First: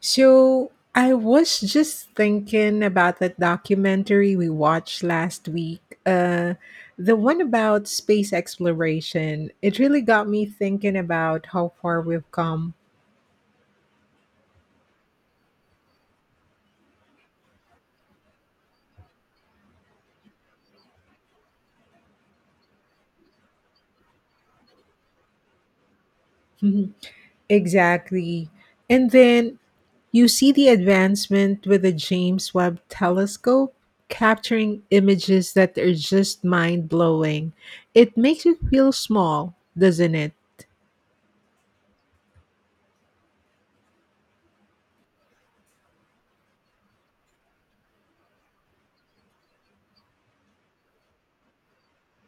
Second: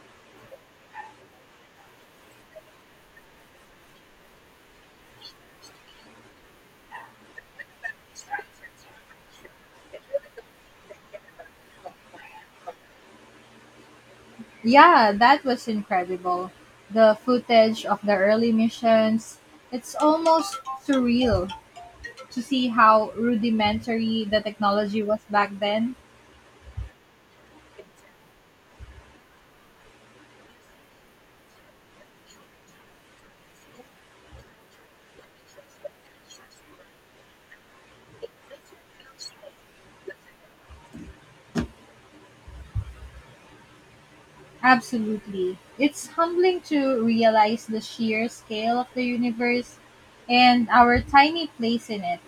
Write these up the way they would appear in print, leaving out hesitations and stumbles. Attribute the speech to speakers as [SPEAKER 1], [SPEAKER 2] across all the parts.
[SPEAKER 1] So I was just thinking about that documentary we watched last week. The one about space exploration. It really got me thinking about how far we've come.
[SPEAKER 2] Yeah, that was incredible. The footage of the early missions, it's almost surreal to see how rudimentary the technology was back then.
[SPEAKER 1] Mhm. Exactly. And then you see the advancement with the James Webb telescope capturing images that are just mind blowing. It makes you feel small, doesn't it?
[SPEAKER 2] Absolutely. It's humbling to realize the sheer scale of the universe and our tiny place in it.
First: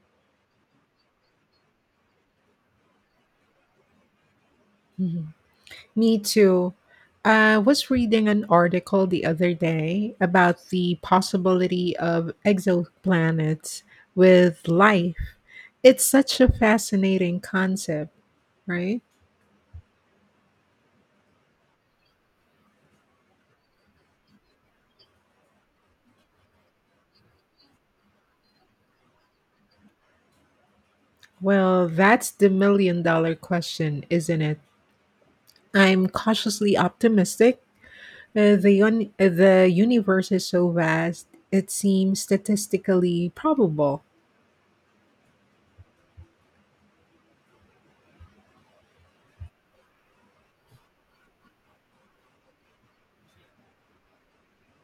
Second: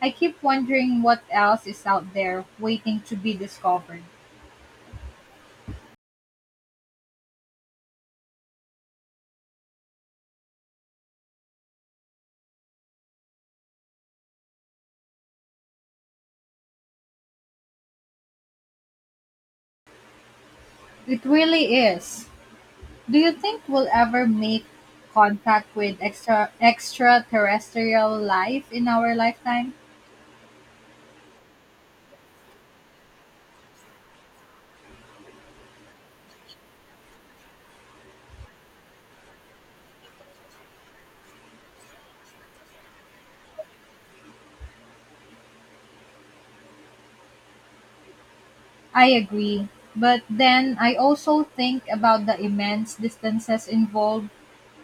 [SPEAKER 2] I keep wondering what else is out there waiting to be discovered.
[SPEAKER 1] Me too. I was reading an article the other day about the possibility of exoplanets with life. It's such a fascinating concept, right?
[SPEAKER 2] It really is. Do you think we'll ever make contact with extraterrestrial life in our lifetime?
[SPEAKER 1] Well, that's the million dollar question, isn't it? I'm cautiously optimistic. The universe is so vast, it seems statistically probable.
[SPEAKER 2] I agree, but then I also think about the immense distances involved.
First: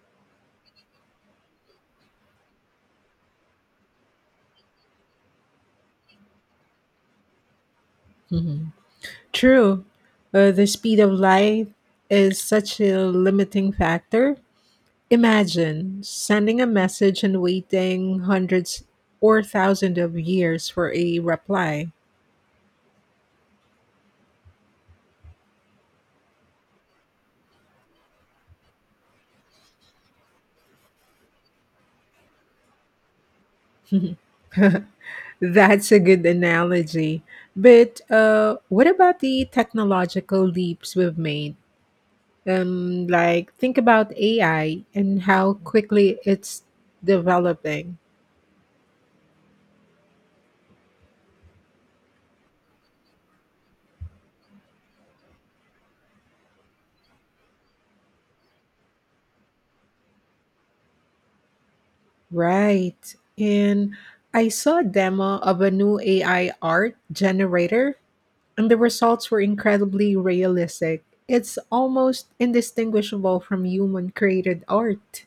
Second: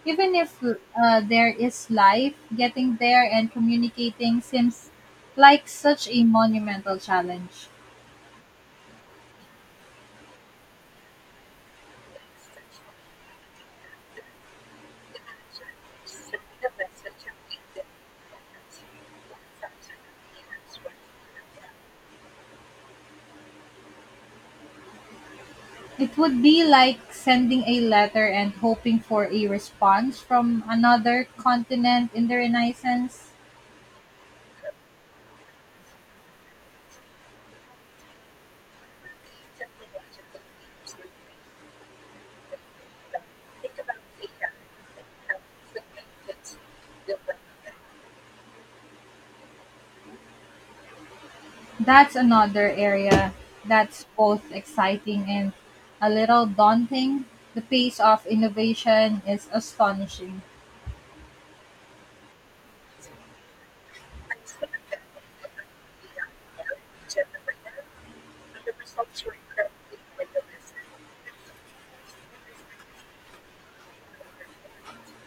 [SPEAKER 2] Even if there is life, getting there and communicating seems like such a monumental challenge.
[SPEAKER 1] Mm-hmm. True, the speed of light is such a limiting factor. Imagine sending a message and waiting hundreds or thousands of years for a reply.
[SPEAKER 2] It would be like sending a letter and hoping for a response from another continent in the Renaissance.
[SPEAKER 1] That's a good analogy. But what about the technological leaps we've made? Like, think about AI and how quickly it's developing.
[SPEAKER 2] That's another area that's both exciting and a little daunting. The pace of innovation is astonishing.
[SPEAKER 1] Right. And I saw a demo of a new AI art generator, and the results were incredibly realistic. It's almost indistinguishable from human created art.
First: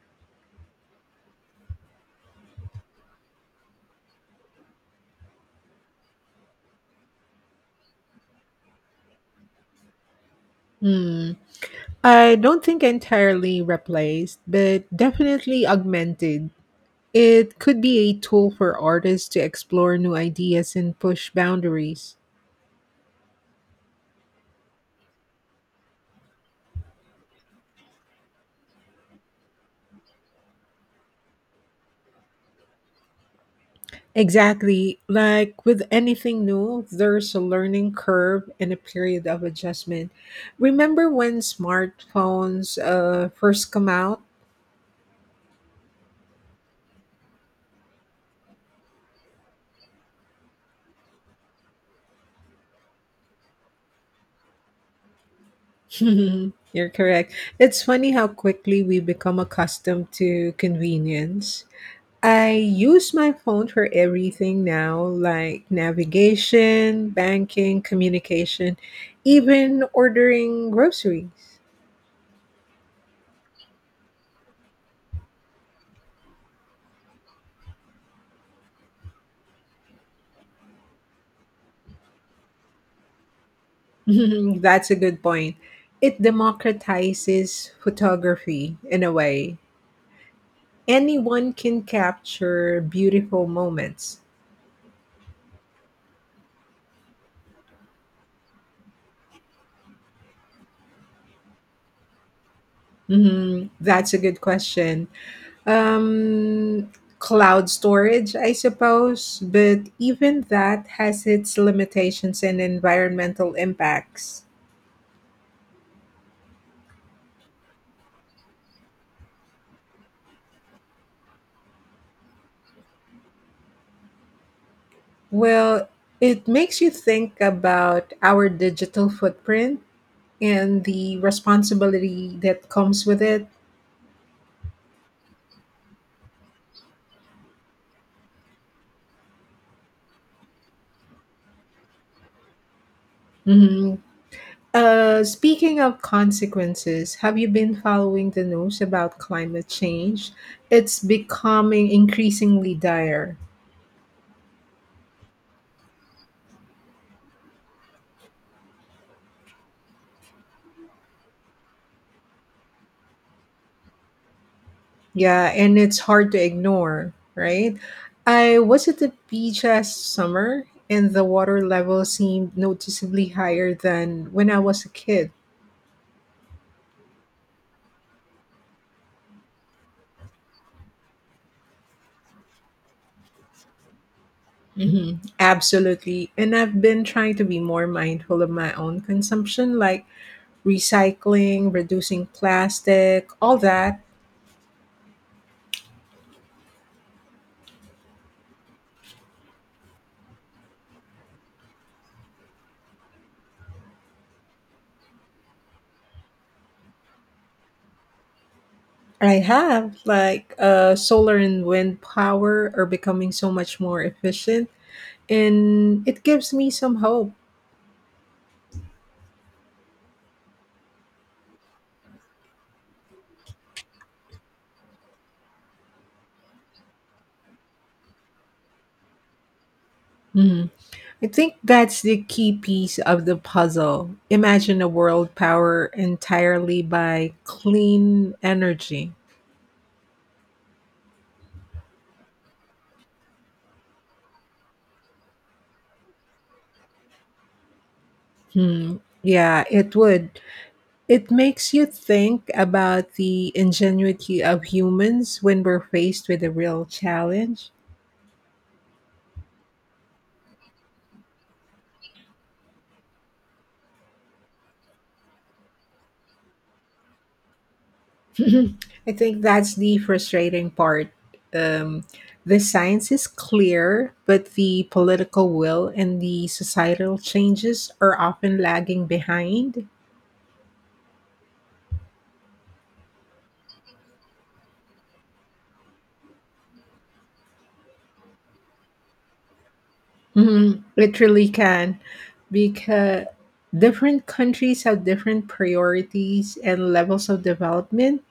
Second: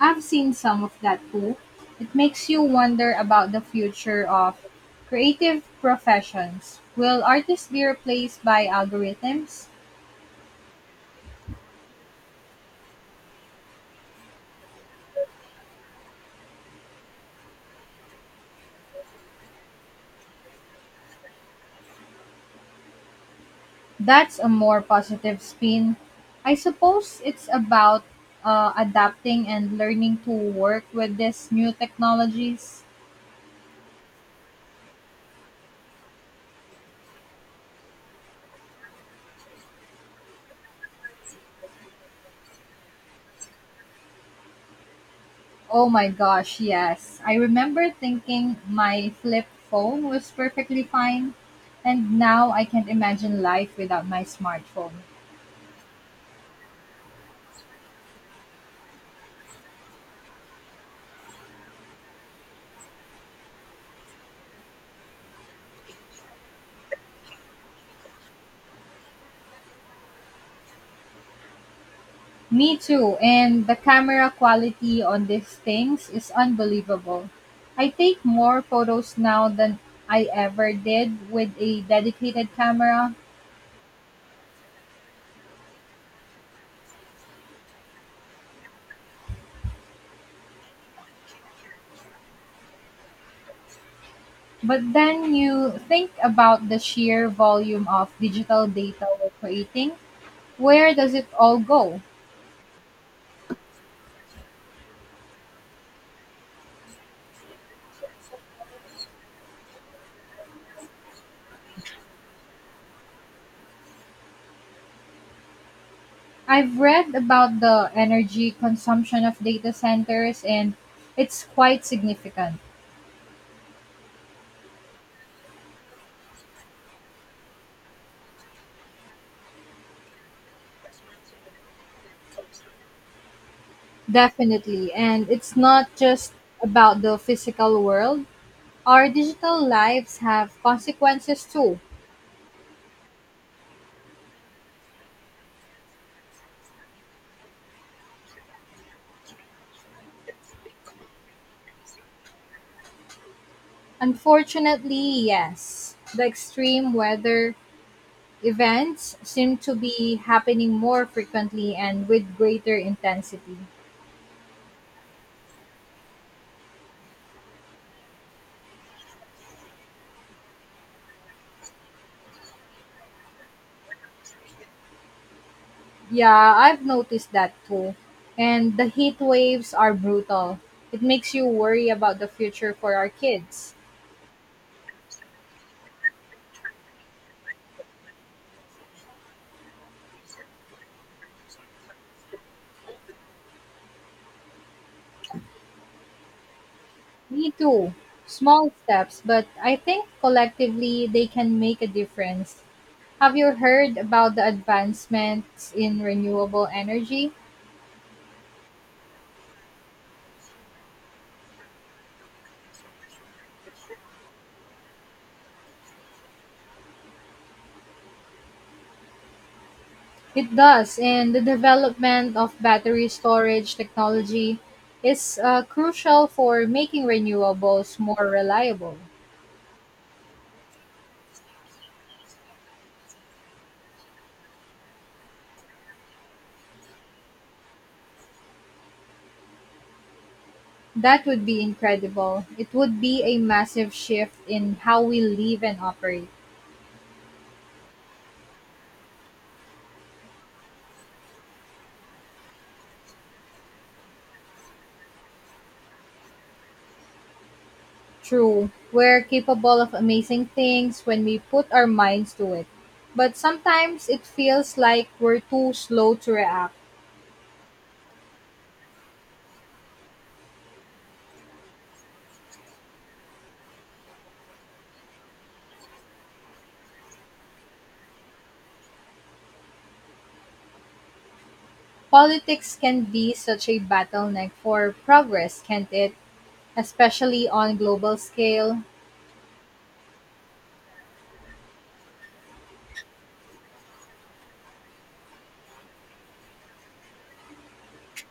[SPEAKER 2] I've seen some of that too. It makes you wonder about the future of creative professions. Will artists be replaced by algorithms?
[SPEAKER 1] Hmm. I don't think entirely replaced, but definitely augmented. It could be a tool for artists to explore new ideas and push boundaries.
[SPEAKER 2] That's a more positive spin. I suppose it's about adapting and learning to work with these new technologies.
[SPEAKER 1] Exactly. Like with anything new, there's a learning curve and a period of adjustment. Remember when smartphones first come out?
[SPEAKER 2] Oh my gosh, yes. I remember thinking my flip phone was perfectly fine, and now I can't imagine life without my smartphone.
[SPEAKER 1] You're correct. It's funny how quickly we become accustomed to convenience. I use my phone for everything now, like navigation, banking, communication, even ordering groceries.
[SPEAKER 2] Me too, and the camera quality on these things is unbelievable. I take more photos now than I ever did with a dedicated camera,
[SPEAKER 1] That's a good point. It democratizes photography in a way. Anyone can capture beautiful moments.
[SPEAKER 2] but then you think about the sheer volume of digital data we're creating. Where does it all go?
[SPEAKER 1] Mhm. That's a good question. Um, Cloud storage, I suppose, but even that has its limitations and environmental impacts.
[SPEAKER 2] I've read about the energy consumption of data centers and it's quite significant.
[SPEAKER 1] Well, it makes you think about our digital footprint and the responsibility that comes with it.
[SPEAKER 2] Definitely. And it's not just about the physical world. Our digital lives have consequences too.
[SPEAKER 1] Mhm. Speaking of consequences, have you been following the news about climate change? It's becoming increasingly dire.
[SPEAKER 2] Unfortunately, yes. The extreme weather events seem to be happening more frequently and with greater intensity.
[SPEAKER 1] Yeah, and it's hard to ignore, right? I was at the beach last summer, and the water level seemed noticeably higher than when I was a kid.
[SPEAKER 2] Yeah, I've noticed that too. And the heat waves are brutal. It makes you worry about the future for our kids.
[SPEAKER 1] Hmm. Absolutely. And I've been trying to be more mindful of my own consumption, like recycling, reducing plastic, all that.
[SPEAKER 2] Me too. Small steps, but I think collectively they can make a difference. Have you heard about the advancements in renewable energy?
[SPEAKER 1] I have, like, solar and wind power are becoming so much more efficient, and it gives me some hope.
[SPEAKER 2] It does, and the development of battery storage technology is crucial for making renewables more reliable.
[SPEAKER 1] Mhm. I think that's the key piece of the puzzle. Imagine a world powered entirely by clean energy.
[SPEAKER 2] That would be incredible. It would be a massive shift in how we live and operate.
[SPEAKER 1] Hmm. Yeah, it would. It makes you think about the ingenuity of humans when we're faced with a real challenge.
[SPEAKER 2] True, we're capable of amazing things when we put our minds to it. But sometimes it feels like we're too slow to react.
[SPEAKER 1] I think that's the frustrating part. Um, the science is clear, but the political will and the societal changes are often lagging behind.
[SPEAKER 2] Politics can be such a bottleneck for progress, can't it? Especially on global scale.
[SPEAKER 1] Mhm. It really can, because different countries have different priorities and levels of development,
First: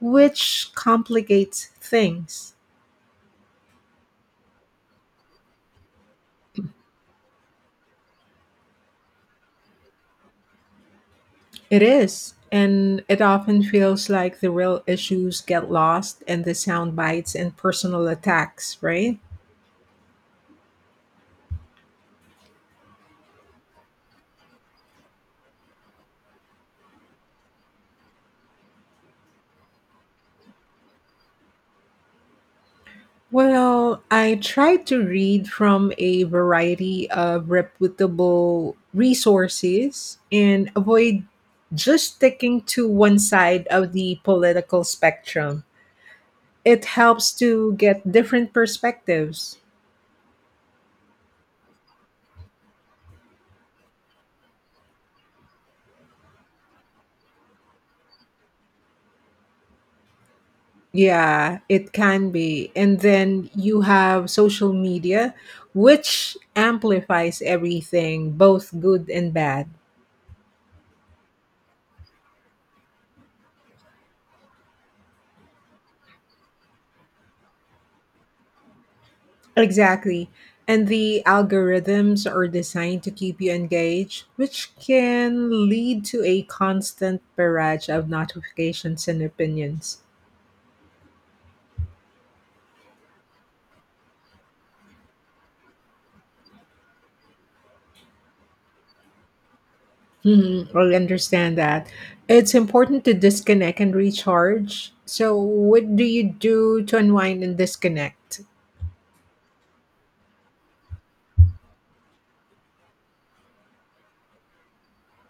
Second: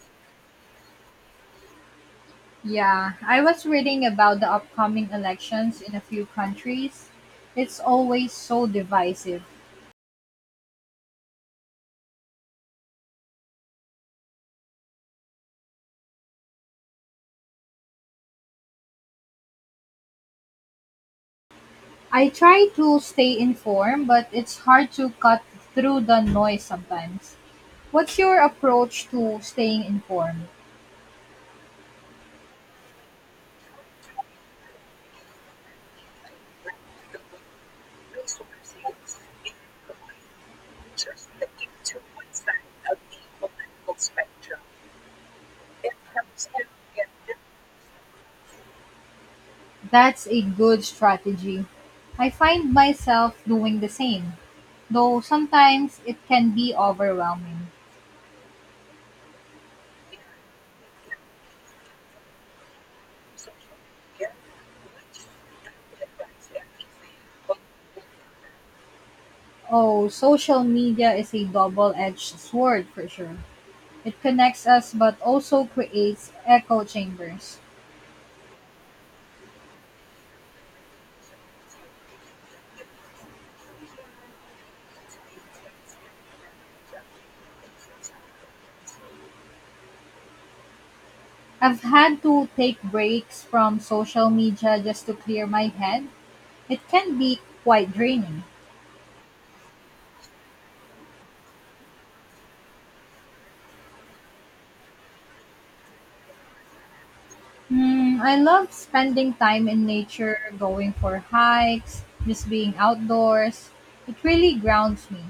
[SPEAKER 1] which complicates things.
[SPEAKER 2] Yeah, I was reading about the upcoming elections in a few countries. It's always so divisive.
[SPEAKER 1] It is, and it often feels like the real issues get lost in the sound bites and personal attacks, right?
[SPEAKER 2] I try to stay informed, but it's hard to cut through the noise sometimes. What's your approach to staying informed?
[SPEAKER 1] Well, I tried to read from a variety of reputable resources and avoid just sticking to one side of the political spectrum. It helps to get different perspectives.
[SPEAKER 2] That's a good strategy. I find myself doing the same, though sometimes it can be overwhelming.
[SPEAKER 1] Yeah, it can be. And then you have social media, which amplifies everything, both good and bad.
[SPEAKER 2] Oh, social media is a double edged sword for sure. It connects us but also creates echo chambers.
[SPEAKER 1] Exactly. And the algorithms are designed to keep you engaged, which can lead to a constant barrage of notifications and opinions.
[SPEAKER 2] I've had to take breaks from social media just to clear my head. It can be quite draining.
[SPEAKER 1] Hmm, I understand that. It's important to disconnect and recharge. So, what do you do to unwind and
[SPEAKER 2] Mm, I
[SPEAKER 1] disconnect?
[SPEAKER 2] love spending time in nature, going for hikes, just being outdoors. It really grounds me.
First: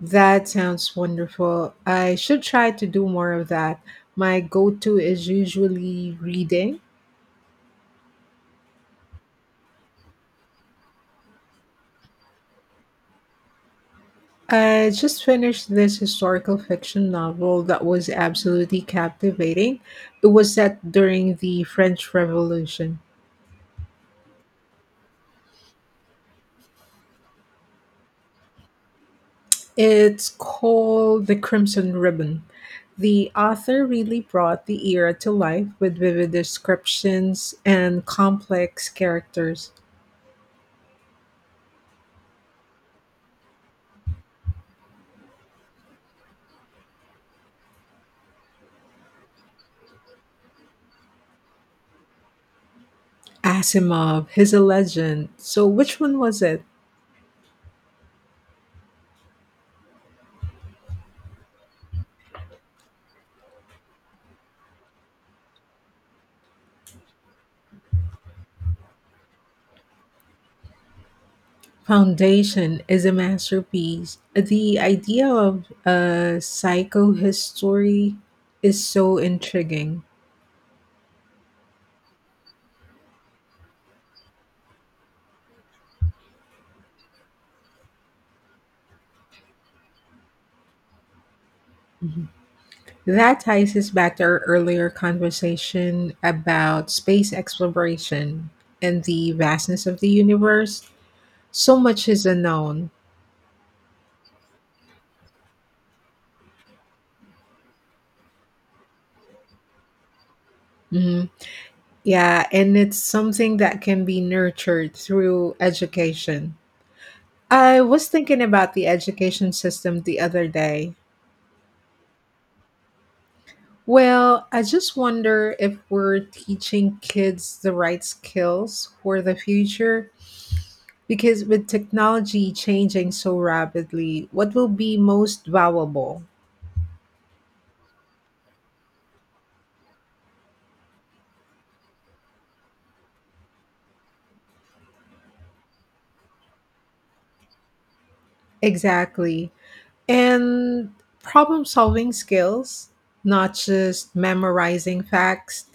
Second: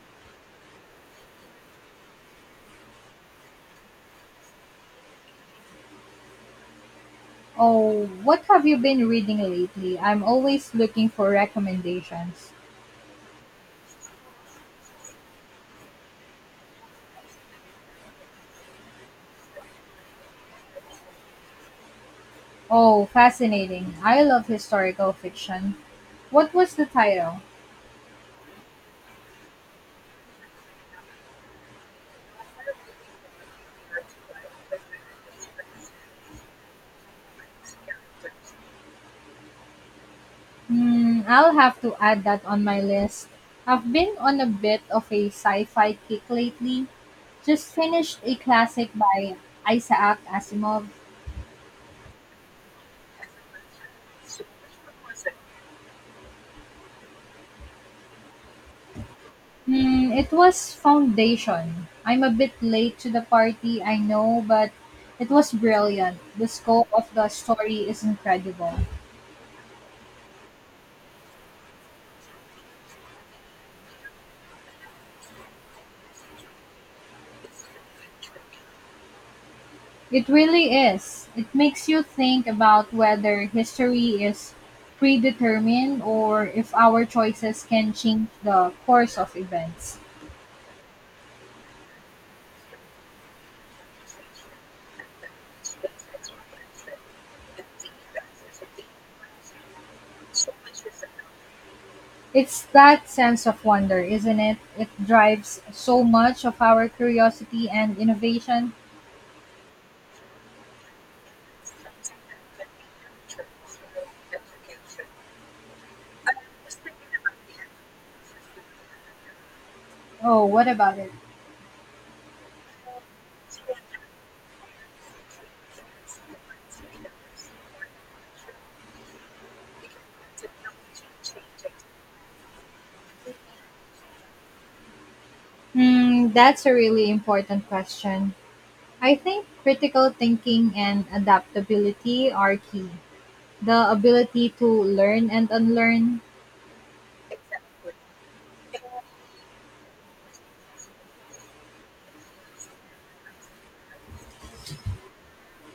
[SPEAKER 1] That sounds wonderful. I should try to do more of that. My go to is usually reading.
[SPEAKER 2] Oh, what have you been reading lately? I'm always looking for recommendations.
[SPEAKER 1] I just finished this historical fiction novel that was absolutely captivating. It was set during the French Revolution.
[SPEAKER 2] Oh, fascinating. I love historical fiction. What was the title?
[SPEAKER 1] It's called The Crimson Ribbon. The author really brought the era to life with vivid descriptions and complex characters.
[SPEAKER 2] Hmm, I'll have to add that on my list. I've been on a bit of a sci fi kick lately. Just finished a classic by Isaac Asimov.
[SPEAKER 1] Asimov, he's a legend. So, which one was it?
[SPEAKER 2] Hmm, it was Foundation. I'm a bit late to the party, I know, but it was brilliant. The scope of the story is incredible.
[SPEAKER 1] Foundation is a masterpiece. The idea of a psychohistory is so intriguing.
[SPEAKER 2] It really is. It makes you think about whether history is predetermined or if our choices can change the course of events.
[SPEAKER 1] Mhm. That ties us back to our earlier conversation about space exploration and the vastness of the universe. So much is
[SPEAKER 2] It's
[SPEAKER 1] unknown.
[SPEAKER 2] that sense of wonder, isn't it? It drives so much of our curiosity and innovation.
[SPEAKER 1] Mhm. Yeah, and it's something that can be nurtured through education. I was thinking about the education system the
[SPEAKER 2] Oh,
[SPEAKER 1] other
[SPEAKER 2] what
[SPEAKER 1] day.
[SPEAKER 2] about it?
[SPEAKER 1] Well, I just wonder if we're teaching kids the right skills for the future. Because with technology changing so rapidly, what will be most valuable?
[SPEAKER 2] Hmm, that's a really important question. I think critical thinking and adaptability are key. The ability to learn and unlearn.
[SPEAKER 1] Exactly. And problem solving skills, not just memorizing facts,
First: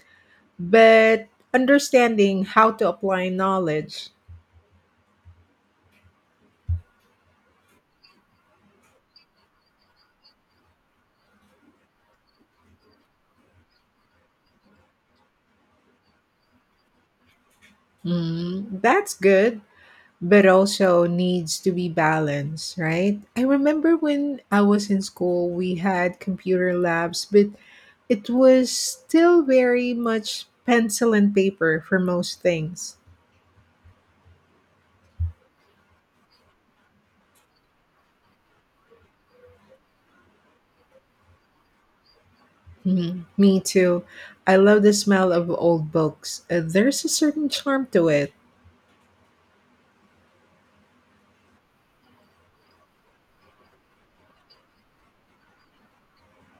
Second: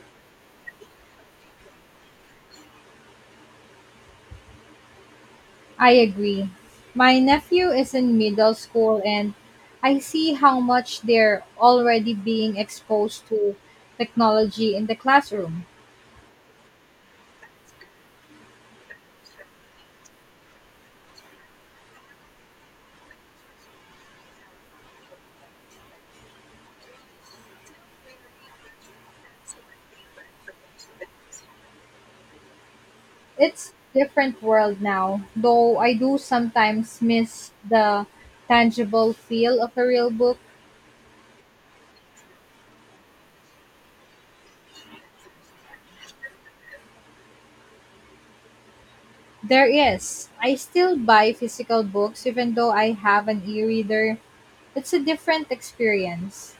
[SPEAKER 1] but understanding how to apply knowledge.
[SPEAKER 2] I agree. My nephew is in middle school and I see how much they're already being exposed to technology in the classroom.
[SPEAKER 1] Mm, that's good. But also needs to be balanced, right? I remember when I was in school, we had computer labs, but it was still very much pencil and paper for most things.
[SPEAKER 2] It's different world now, though I do sometimes miss the tangible feel of a real book.
[SPEAKER 1] Mhm. Me too. I love the smell of old books. There's a certain charm to it.
[SPEAKER 2] There is. I still buy physical books even though I have an e reader. It's a different experience.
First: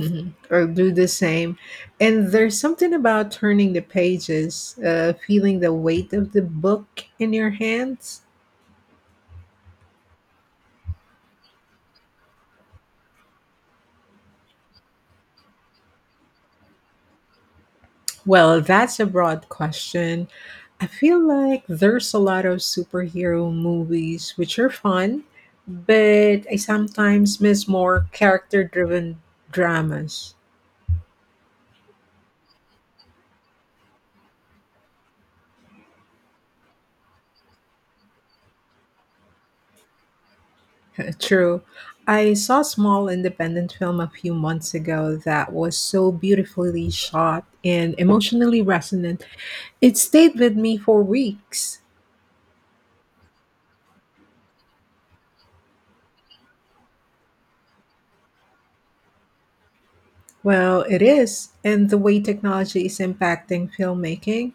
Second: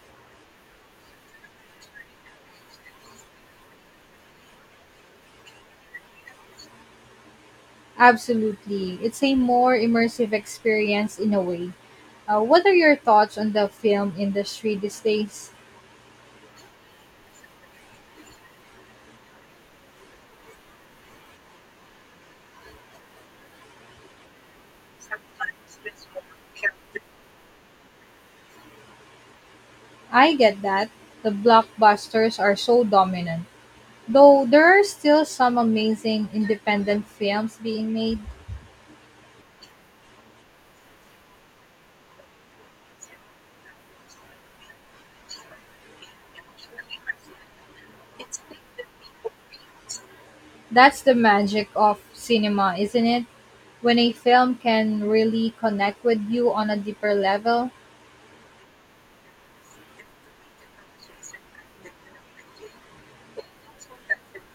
[SPEAKER 1] Mhm. Or do the same. And there's something about turning the pages, feeling the weight of the book in your hands.
[SPEAKER 2] Absolutely. It's a more immersive experience in a way. What are your thoughts on the film industry these days?
[SPEAKER 1] Well, that's a broad question. I feel like there's a lot of superhero movies which are fun, but I sometimes miss more character driven dramas.
[SPEAKER 2] I get that the blockbusters are so dominant, though there are still some amazing independent films being made.
[SPEAKER 1] True. I saw a small independent film a few months ago that was so beautifully shot and emotionally resonant. It stayed with me
[SPEAKER 2] That's
[SPEAKER 1] for
[SPEAKER 2] the magic
[SPEAKER 1] weeks.
[SPEAKER 2] of cinema, isn't it? When a film can really connect with you on a deeper level.
[SPEAKER 1] Well, it is. And the way technology is impacting filmmaking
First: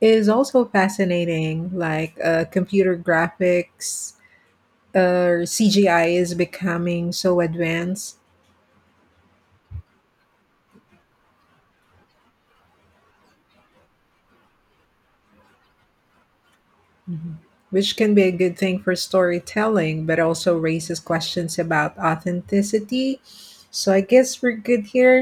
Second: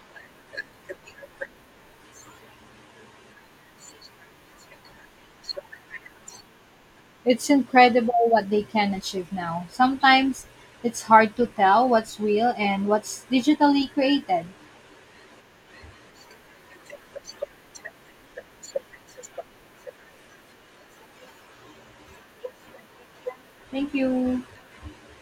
[SPEAKER 1] is also fascinating. Like computer graphics or CGI is becoming so
[SPEAKER 2] It's
[SPEAKER 1] advanced.
[SPEAKER 2] incredible what they can achieve now. Sometimes it's hard to tell what's real and what's digitally created.
[SPEAKER 1] Mhm. Which can be a good thing for storytelling, but also raises questions about authenticity. So
[SPEAKER 2] Thank
[SPEAKER 1] I guess
[SPEAKER 2] you.
[SPEAKER 1] we're good here.